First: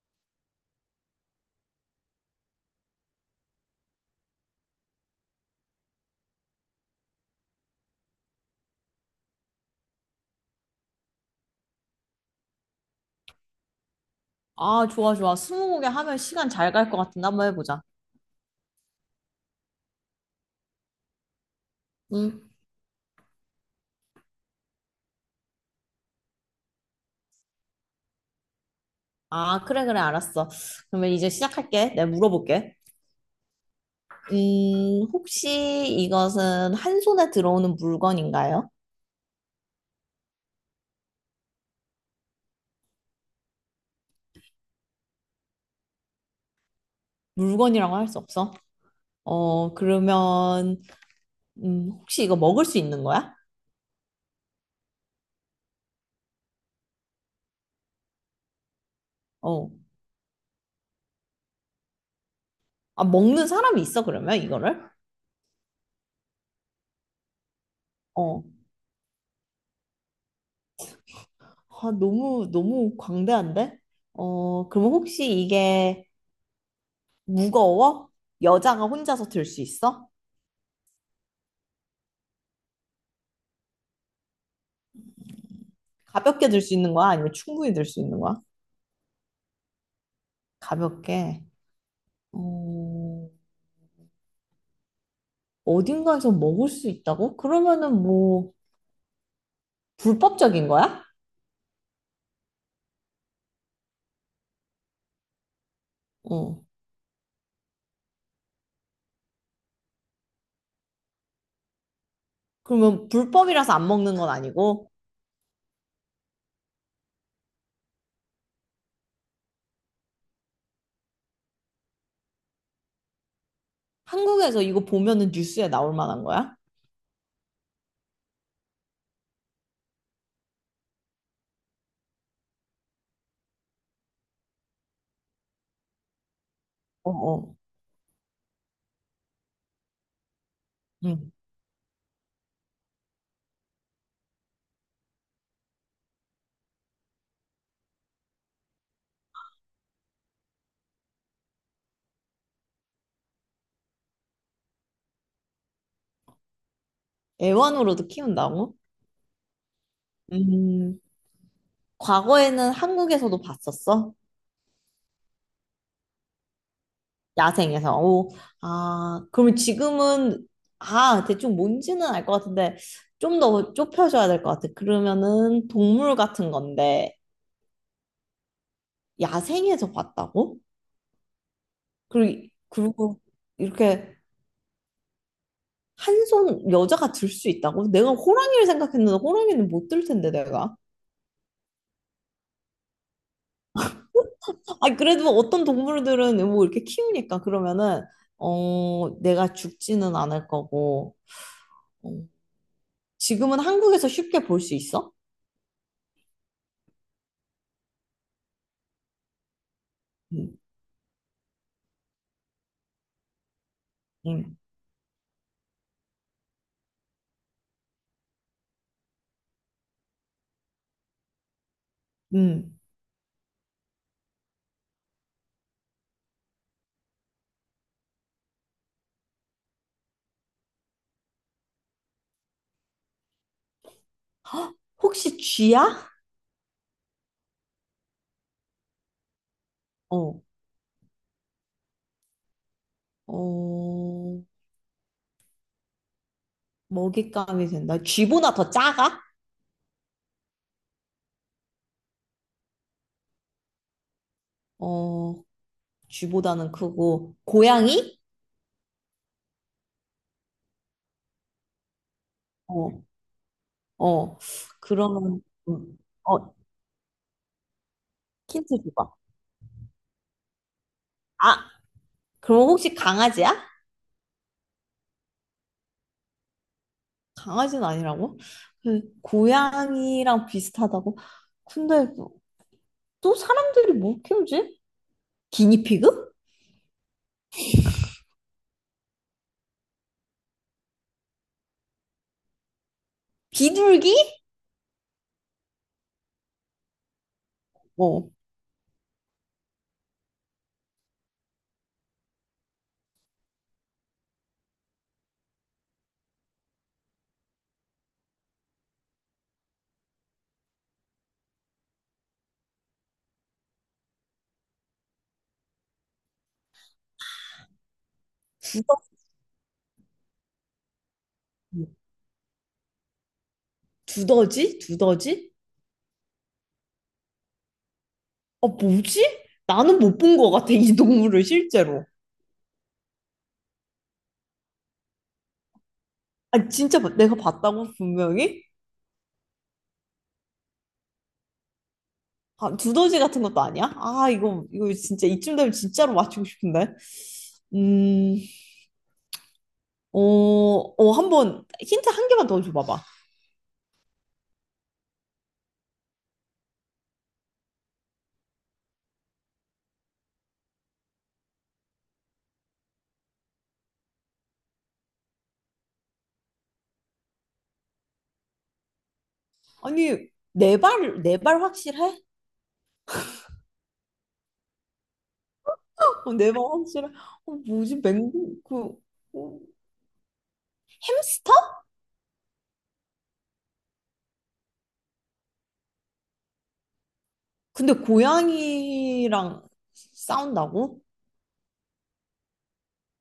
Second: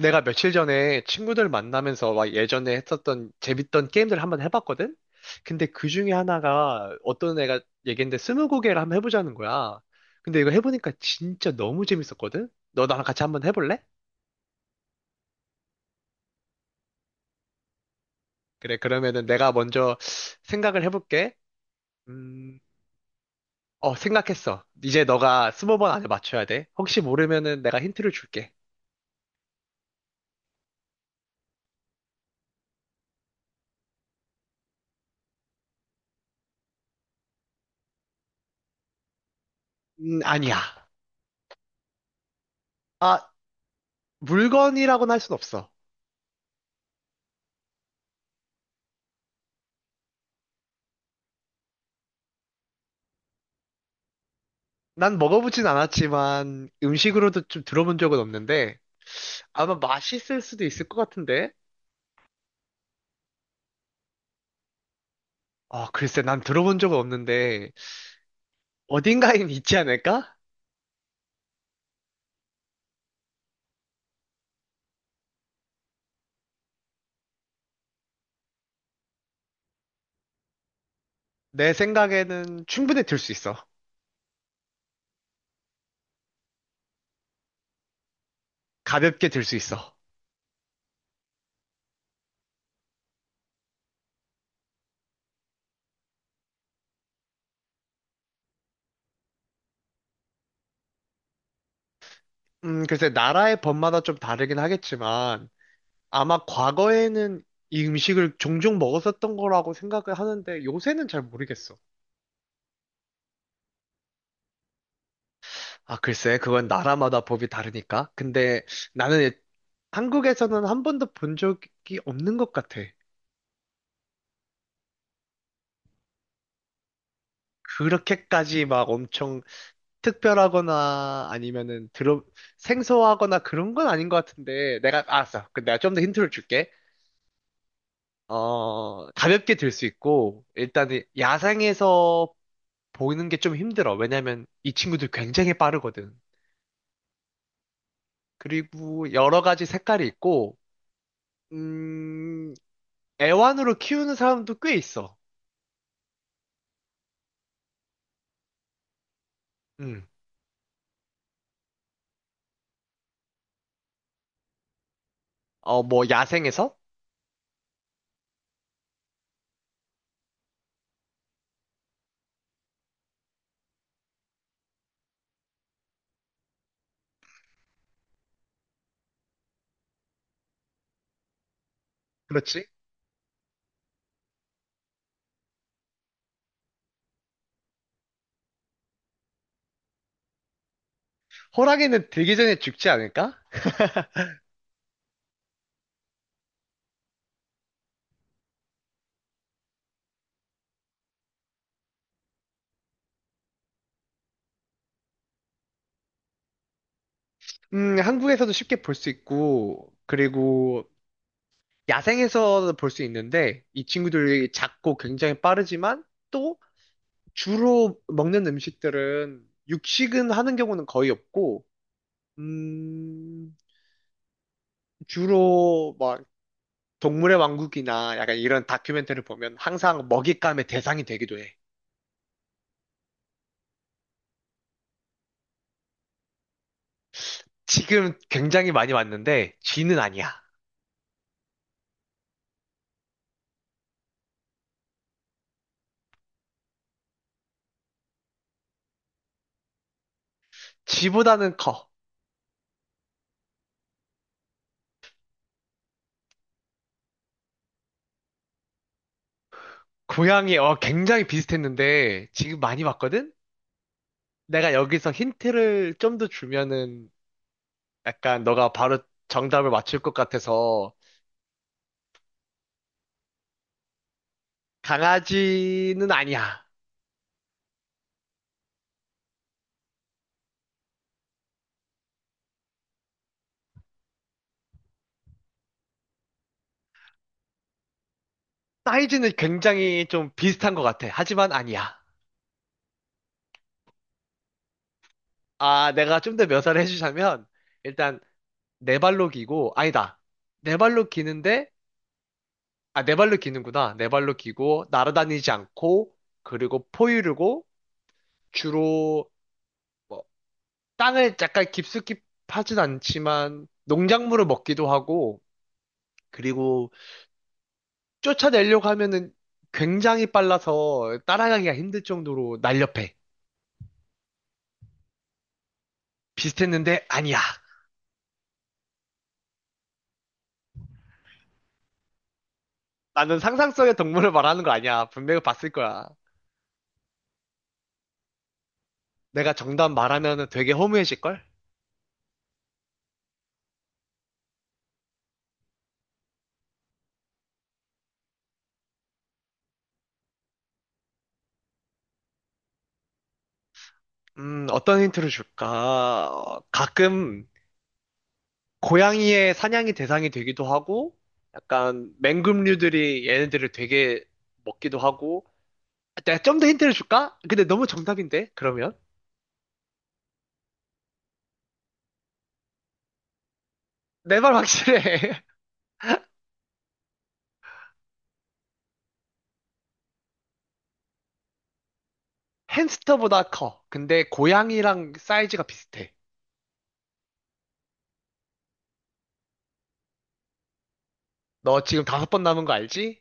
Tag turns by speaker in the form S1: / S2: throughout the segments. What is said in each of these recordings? S1: 내가 며칠 전에 친구들 만나면서 막 예전에 했었던 재밌던 게임들 한번 해봤거든? 근데 그 중에 하나가 어떤 애가 얘기했는데 스무고개를 한번 해보자는 거야. 근데 이거 해보니까 진짜 너무 재밌었거든? 너 나랑 같이 한번 해볼래?
S2: 아, 좋아, 좋아. 스무고개 하면 시간 잘 갈 것 같은데 한번 해보자.
S1: 그래, 그러면은 내가 먼저 생각을 해볼게.
S2: 응?
S1: 음, 생각했어. 이제 너가 스무 번 안에 맞춰야 돼. 혹시 모르면은 내가 힌트를 줄게.
S2: 아, 그래, 그래, 알았어. 그러면 이제 시작할게. 내가 물어볼게. 혹시 이것은 한 손에 들어오는 물건인가요?
S1: 아니야. 아, 물건이라고는 할 순 없어.
S2: 물건이라고 할 수 없어? 어, 그러면, 혹시 이거 먹을 수 있는 거야?
S1: 난 먹어보진 않았지만 음식으로도 좀 들어본 적은 없는데
S2: 어.
S1: 아마 맛있을 수도 있을 것 같은데
S2: 아, 먹는 사람이 있어, 그러면 이거를?
S1: 아 글쎄 난 들어본 적은 없는데
S2: 어.
S1: 어딘가엔 있지 않을까?
S2: 아, 너무, 너무 광대한데? 어, 그럼 혹시 이게 무거워? 여자가 혼자서 들 수 있어?
S1: 내 생각에는 충분히 들 수 있어.
S2: 가볍게 들 수 있는 거야? 아니면 충분히 들 수 있는 거야?
S1: 가볍게 들 수 있어.
S2: 가볍게. 어, 어딘가에서 먹을 수 있다고? 그러면은 뭐, 불법적인 거야?
S1: 글쎄 나라의 법마다 좀 다르긴 하겠지만 아마
S2: 어.
S1: 과거에는 이 음식을 종종 먹었었던 거라고 생각을 하는데 요새는 잘 모르겠어.
S2: 그러면 불법이라서 안 먹는 건 아니고,
S1: 아 글쎄 그건 나라마다 법이 다르니까 근데 나는 한국에서는 한 번도 본 적이 없는 것 같아.
S2: 한국에서 이거 보면은 뉴스에 나올 만한 거야?
S1: 그렇게까지 막 엄청 특별하거나 아니면은 들어 생소하거나 그런 건 아닌 것 같은데 내가 알았어. 그 내가 좀 더 힌트를 줄게.
S2: 어, 어.
S1: 어 가볍게 들 수 있고 일단은
S2: 응.
S1: 야생에서 보이는 게 좀 힘들어. 왜냐면 이 친구들 굉장히 빠르거든. 그리고 여러 가지 색깔이 있고 음 애완으로 키우는 사람도 꽤 있어.
S2: 애완으로도 키운다고?
S1: 음.
S2: 음, 과거에는 한국에서도 봤었어?
S1: 어 뭐 야생에서?
S2: 야생에서. 오, 아, 그러면 지금은, 아, 대충 뭔지는 알 것 같은데, 좀 더 좁혀줘야 될 것 같아. 그러면은 동물 같은 건데, 야생에서 봤다고? 그리고,
S1: 그렇지.
S2: 그리고 이렇게 한 손 여자가 들 수 있다고? 내가 호랑이를 생각했는데, 호랑이는 못 들 텐데, 내가.
S1: 호랑이는 들기 전에 죽지 않을까?
S2: 아니, 그래도 어떤 동물들은 뭐 이렇게 키우니까, 그러면은, 어, 내가 죽지는 않을 거고, 어, 지금은 한국에서 쉽게 볼 수 있어?
S1: 한국에서도 쉽게 볼 수 있고,
S2: 음,
S1: 그리고 야생에서도 볼 수 있는데, 이 친구들이
S2: 음,
S1: 작고 굉장히 빠르지만, 또 주로 먹는 음식들은 육식은 하는 경우는 거의 없고,
S2: 음.
S1: 음, 주로 막 동물의 왕국이나 약간 이런 다큐멘터리를 보면 항상 먹잇감의 대상이 되기도 해.
S2: 혹시 쥐야?
S1: 지금 굉장히 많이 왔는데, 쥐는 아니야.
S2: 어, 어, 먹잇감이 된다. 쥐보다 더 작아?
S1: 쥐보다는 커.
S2: 어, 쥐보다는 크고, 고양이?
S1: 고양이, 어, 굉장히 비슷했는데, 지금 많이
S2: 어,
S1: 봤거든?
S2: 어,
S1: 내가 여기서
S2: 그러면,
S1: 힌트를
S2: 음,
S1: 좀 더
S2: 어,
S1: 주면은, 약간 너가
S2: 힌트
S1: 바로
S2: 줘봐.
S1: 정답을 맞출 것 같아서,
S2: 아, 그럼 혹시 강아지야?
S1: 강아지는 아니야.
S2: 강아지는 아니라고? 그 고양이랑 비슷하다고? 근데 또 사람들이 뭐 키우지? 기니피그?
S1: 사이즈는 굉장히 좀 비슷한 것 같아. 하지만 아니야.
S2: 비둘기?
S1: 아, 내가 좀 더 묘사를 해주자면, 일단,
S2: 어,
S1: 네 발로 기고, 아니다. 네 발로 기는데, 아, 네 발로 기는구나. 네 발로 기고, 날아다니지 않고, 그리고 포유류고, 주로, 뭐 땅을 약간 깊숙이 파진 않지만 농작물을 먹기도 하고 그리고 쫓아내려고
S2: 두더지?
S1: 하면은 굉장히 빨라서 따라가기가 힘들 정도로 날렵해.
S2: 두더지? 두더지?
S1: 비슷했는데 아니야.
S2: 아, 뭐지? 나는 못 본 것 같아, 이 동물을 실제로.
S1: 나는 상상 속의 동물을 말하는 거 아니야. 분명히 봤을 거야.
S2: 아, 내가 봤다고, 분명히?
S1: 내가 정답 말하면은 되게 허무해질걸?
S2: 아, 두더지 같은 것도 아니야? 아, 이거, 이거 진짜, 이쯤 되면 진짜로 맞추고 싶은데. 음, 어, 어, 한번, 힌트 한 개만 더 줘봐봐.
S1: 어떤 힌트를 줄까? 어, 가끔 고양이의 사냥이 대상이 되기도 하고 약간 맹금류들이 얘네들을 되게 먹기도 하고 내가 좀 더 힌트를 줄까? 근데 너무 정답인데, 그러면?
S2: 아니, 네 발 확실해?
S1: 내 말 확실해.
S2: 어, 내 발 확실해? 어, 뭐지, 맹구, 그, 어, 햄스터?
S1: 햄스터보다 커. 근데 고양이랑 사이즈가 비슷해.
S2: 근데 고양이랑 싸운다고?
S1: 너 지금 다섯 번 남은 거 알지?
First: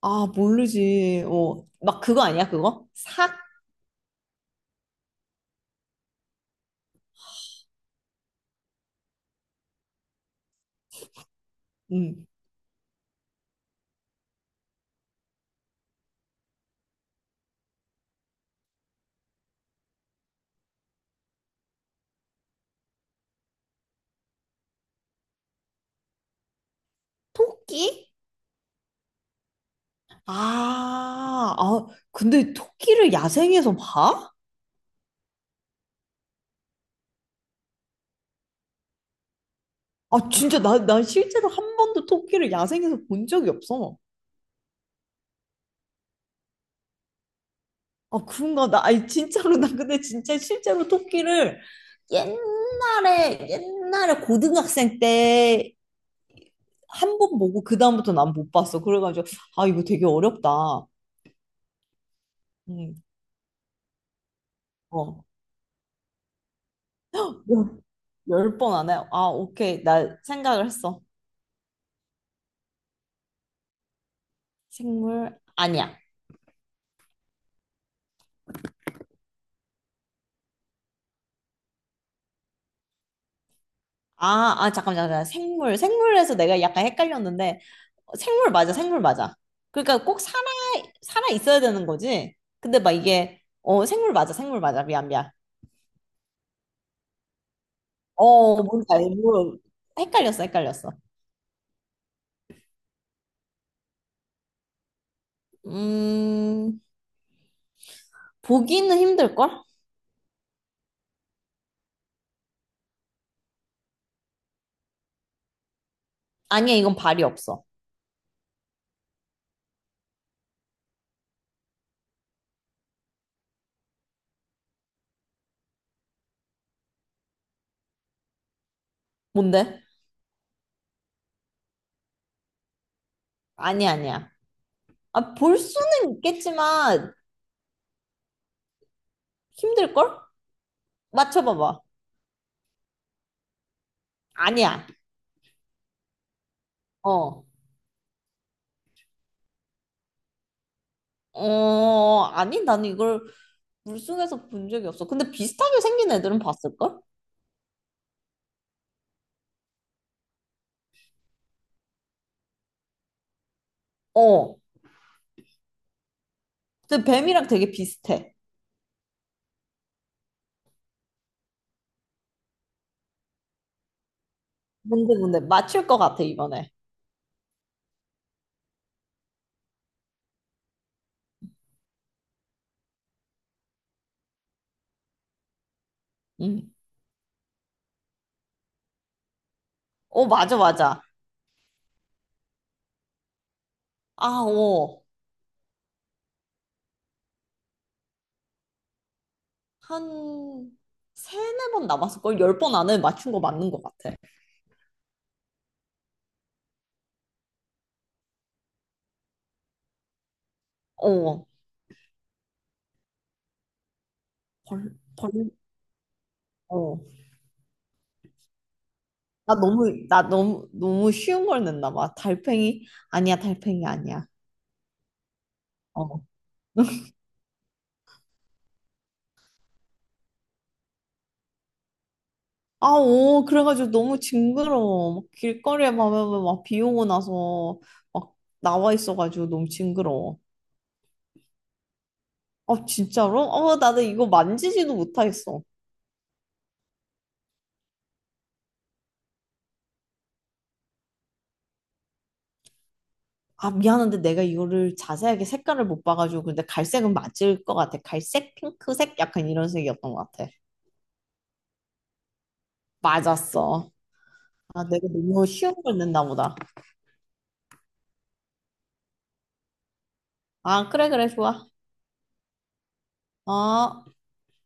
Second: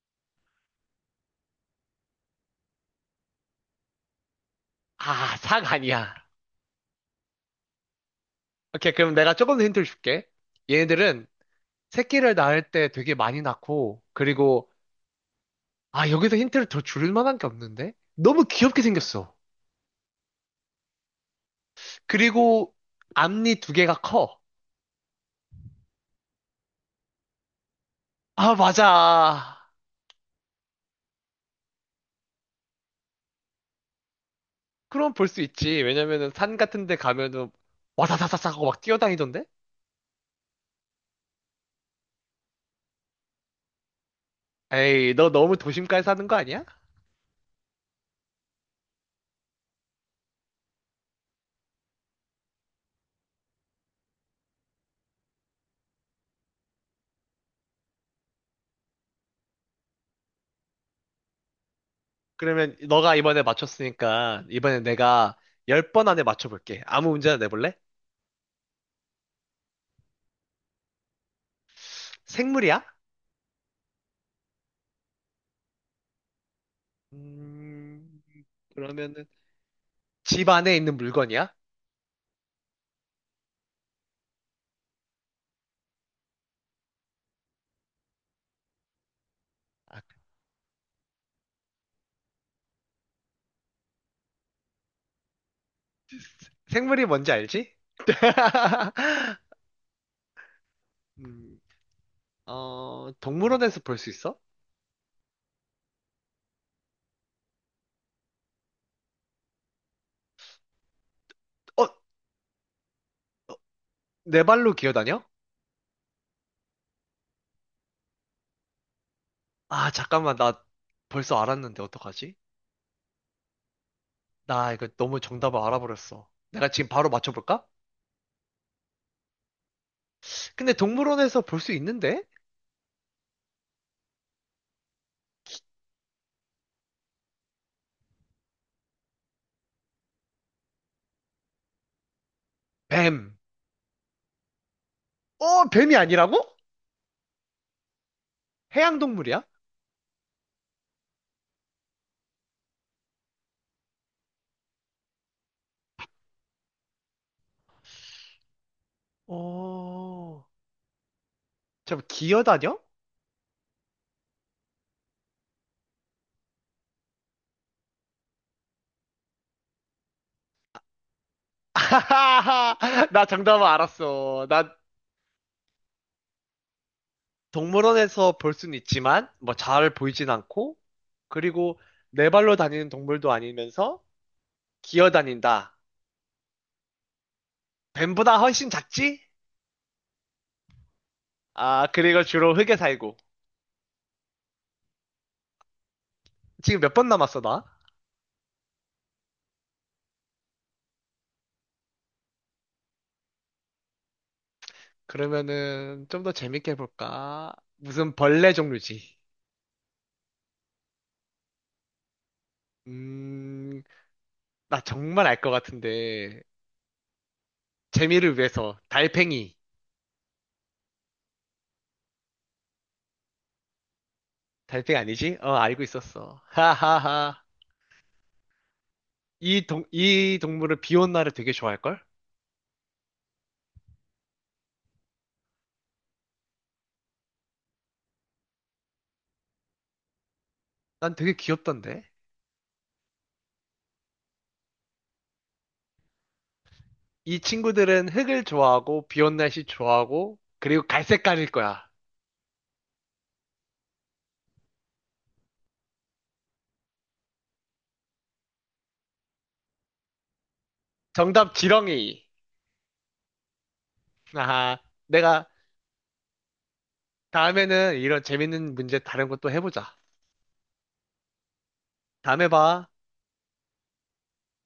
S2: 아, 모르지. 어, 막 그거 아니야, 그거? 삭?
S1: 아, 삭 아니야. 오케이, 그럼 내가 조금 더 힌트를 줄게. 얘네들은
S2: 음.
S1: 새끼를 낳을 때 되게 많이 낳고, 그리고, 아, 여기서 힌트를 더 줄 만한 게 없는데? 너무 귀엽게 생겼어. 그리고 앞니 두 개가 커.
S2: 토끼?
S1: 아, 맞아.
S2: 아, 아, 근데 토끼를 야생에서 봐?
S1: 그럼 볼 수 있지. 왜냐면은 산 같은 데 가면은 와사사사사 하고 막 뛰어다니던데?
S2: 아, 진짜 나, 나 실제로 한 번도 토끼를 야생에서 본 적이 없어.
S1: 에이, 너 너무 도심가에 사는 거 아니야?
S2: 아, 그런가? 나, 아니, 진짜로, 나 근데 진짜 실제로 토끼를 옛날에, 옛날에 고등학생 때 한 번 보고 그다음부터 난 못 봤어. 그래가지고, 아, 이거 되게 어렵다.
S1: 그러면
S2: 응,
S1: 너가 이번에 맞췄으니까 이번에
S2: 어.
S1: 내가 10번 안에 맞춰볼게. 아무 문제나 내볼래?
S2: 열 번 안 해. 아, 오케이. 나 생각을 했어.
S1: 생물이야?
S2: 생물 아니야.
S1: 음, 그러면은 집 안에 있는 물건이야?
S2: 아, 아, 잠깐만, 잠깐만. 생물. 생물에서 내가 약간 헷갈렸는데, 어, 생물 맞아, 생물 맞아.
S1: 아,
S2: 그러니까 꼭 살아, 살아 있어야 되는 거지? 근데 막 이게, 어, 생물 맞아, 생물 맞아. 미안, 미안.
S1: 생물이 뭔지 알지?
S2: 어, 뭔지 알고. 헷갈렸어, 헷갈렸어.
S1: 음, 동물원에서 볼 수 있어?
S2: 음, 보기는 힘들걸?
S1: 어, 네 발로 기어다녀?
S2: 아니야, 이건 발이 없어.
S1: 아, 잠깐만, 나 벌써 알았는데 어떡하지? 나 이거 너무 정답을 알아버렸어. 내가 지금 바로 맞춰볼까?
S2: 뭔데?
S1: 근데 동물원에서 볼 수 있는데?
S2: 아니야, 아니야. 아, 볼 수는 있겠지만, 힘들걸? 맞춰봐봐.
S1: 뱀!
S2: 아니야.
S1: 어, 뱀이 아니라고?
S2: 어.
S1: 해양동물이야?
S2: 어, 아니, 나는 이걸 물속에서 본 적이 없어. 근데 비슷하게 생긴 애들은 봤을걸?
S1: 어, 잠 기어다녀?
S2: 어. 근데 뱀이랑 되게 비슷해.
S1: 아하하, 나 정답은 알았어. 나
S2: 뭔데, 뭔데. 맞출 것 같아, 이번에.
S1: 동물원에서 볼 수는 있지만, 뭐 잘 보이진 않고, 그리고 네 발로 다니는 동물도 아니면서 기어다닌다.
S2: 응.
S1: 뱀보다 훨씬 작지?
S2: 어, 맞아, 맞아.
S1: 아, 그리고 주로 흙에 살고.
S2: 아, 어.
S1: 지금 몇 번 남았어, 나?
S2: 한, 세네 번 남았을걸? 열 번 안에 맞춘 거 맞는 것 같아.
S1: 그러면은 좀 더 재밌게 해볼까? 무슨 벌레 종류지?
S2: 어.
S1: 음, 나
S2: 벌,
S1: 정말
S2: 벌,
S1: 알 것 같은데,
S2: 어.
S1: 재미를 위해서
S2: 나
S1: 달팽이.
S2: 너무, 나 너무, 너무 쉬운 걸 냈나 봐. 달팽이? 아니야, 달팽이 아니야.
S1: 달팽이 아니지? 어 알고
S2: 어.
S1: 있었어. 하하하. 이 동물을 비온 날에 되게 좋아할걸?
S2: 아, 오, 그래가지고 너무 징그러워. 막 길거리에 가면 막 비 오고 나서 막 나와 있어가지고 너무 징그러워.
S1: 난 되게 귀엽던데.
S2: 아, 진짜로? 어, 나는 이거 만지지도 못하겠어.
S1: 이 친구들은 흙을 좋아하고 비온 날씨 좋아하고 그리고 갈색깔일 거야.
S2: 아, 미안한데 내가 이거를 자세하게 색깔을 못 봐가지고. 근데 갈색은 맞을 것 같아. 갈색, 핑크색? 약간 이런 색이었던 것 같아.
S1: 정답 지렁이.
S2: 맞았어.
S1: 아하.
S2: 아, 내가 너무
S1: 내가
S2: 쉬운 걸 냈나 보다.
S1: 다음에는 이런 재밌는 문제 다른 것도 해보자.
S2: 아, 그래, 그래, 좋아.
S1: 다음에 봐.
S2: 어.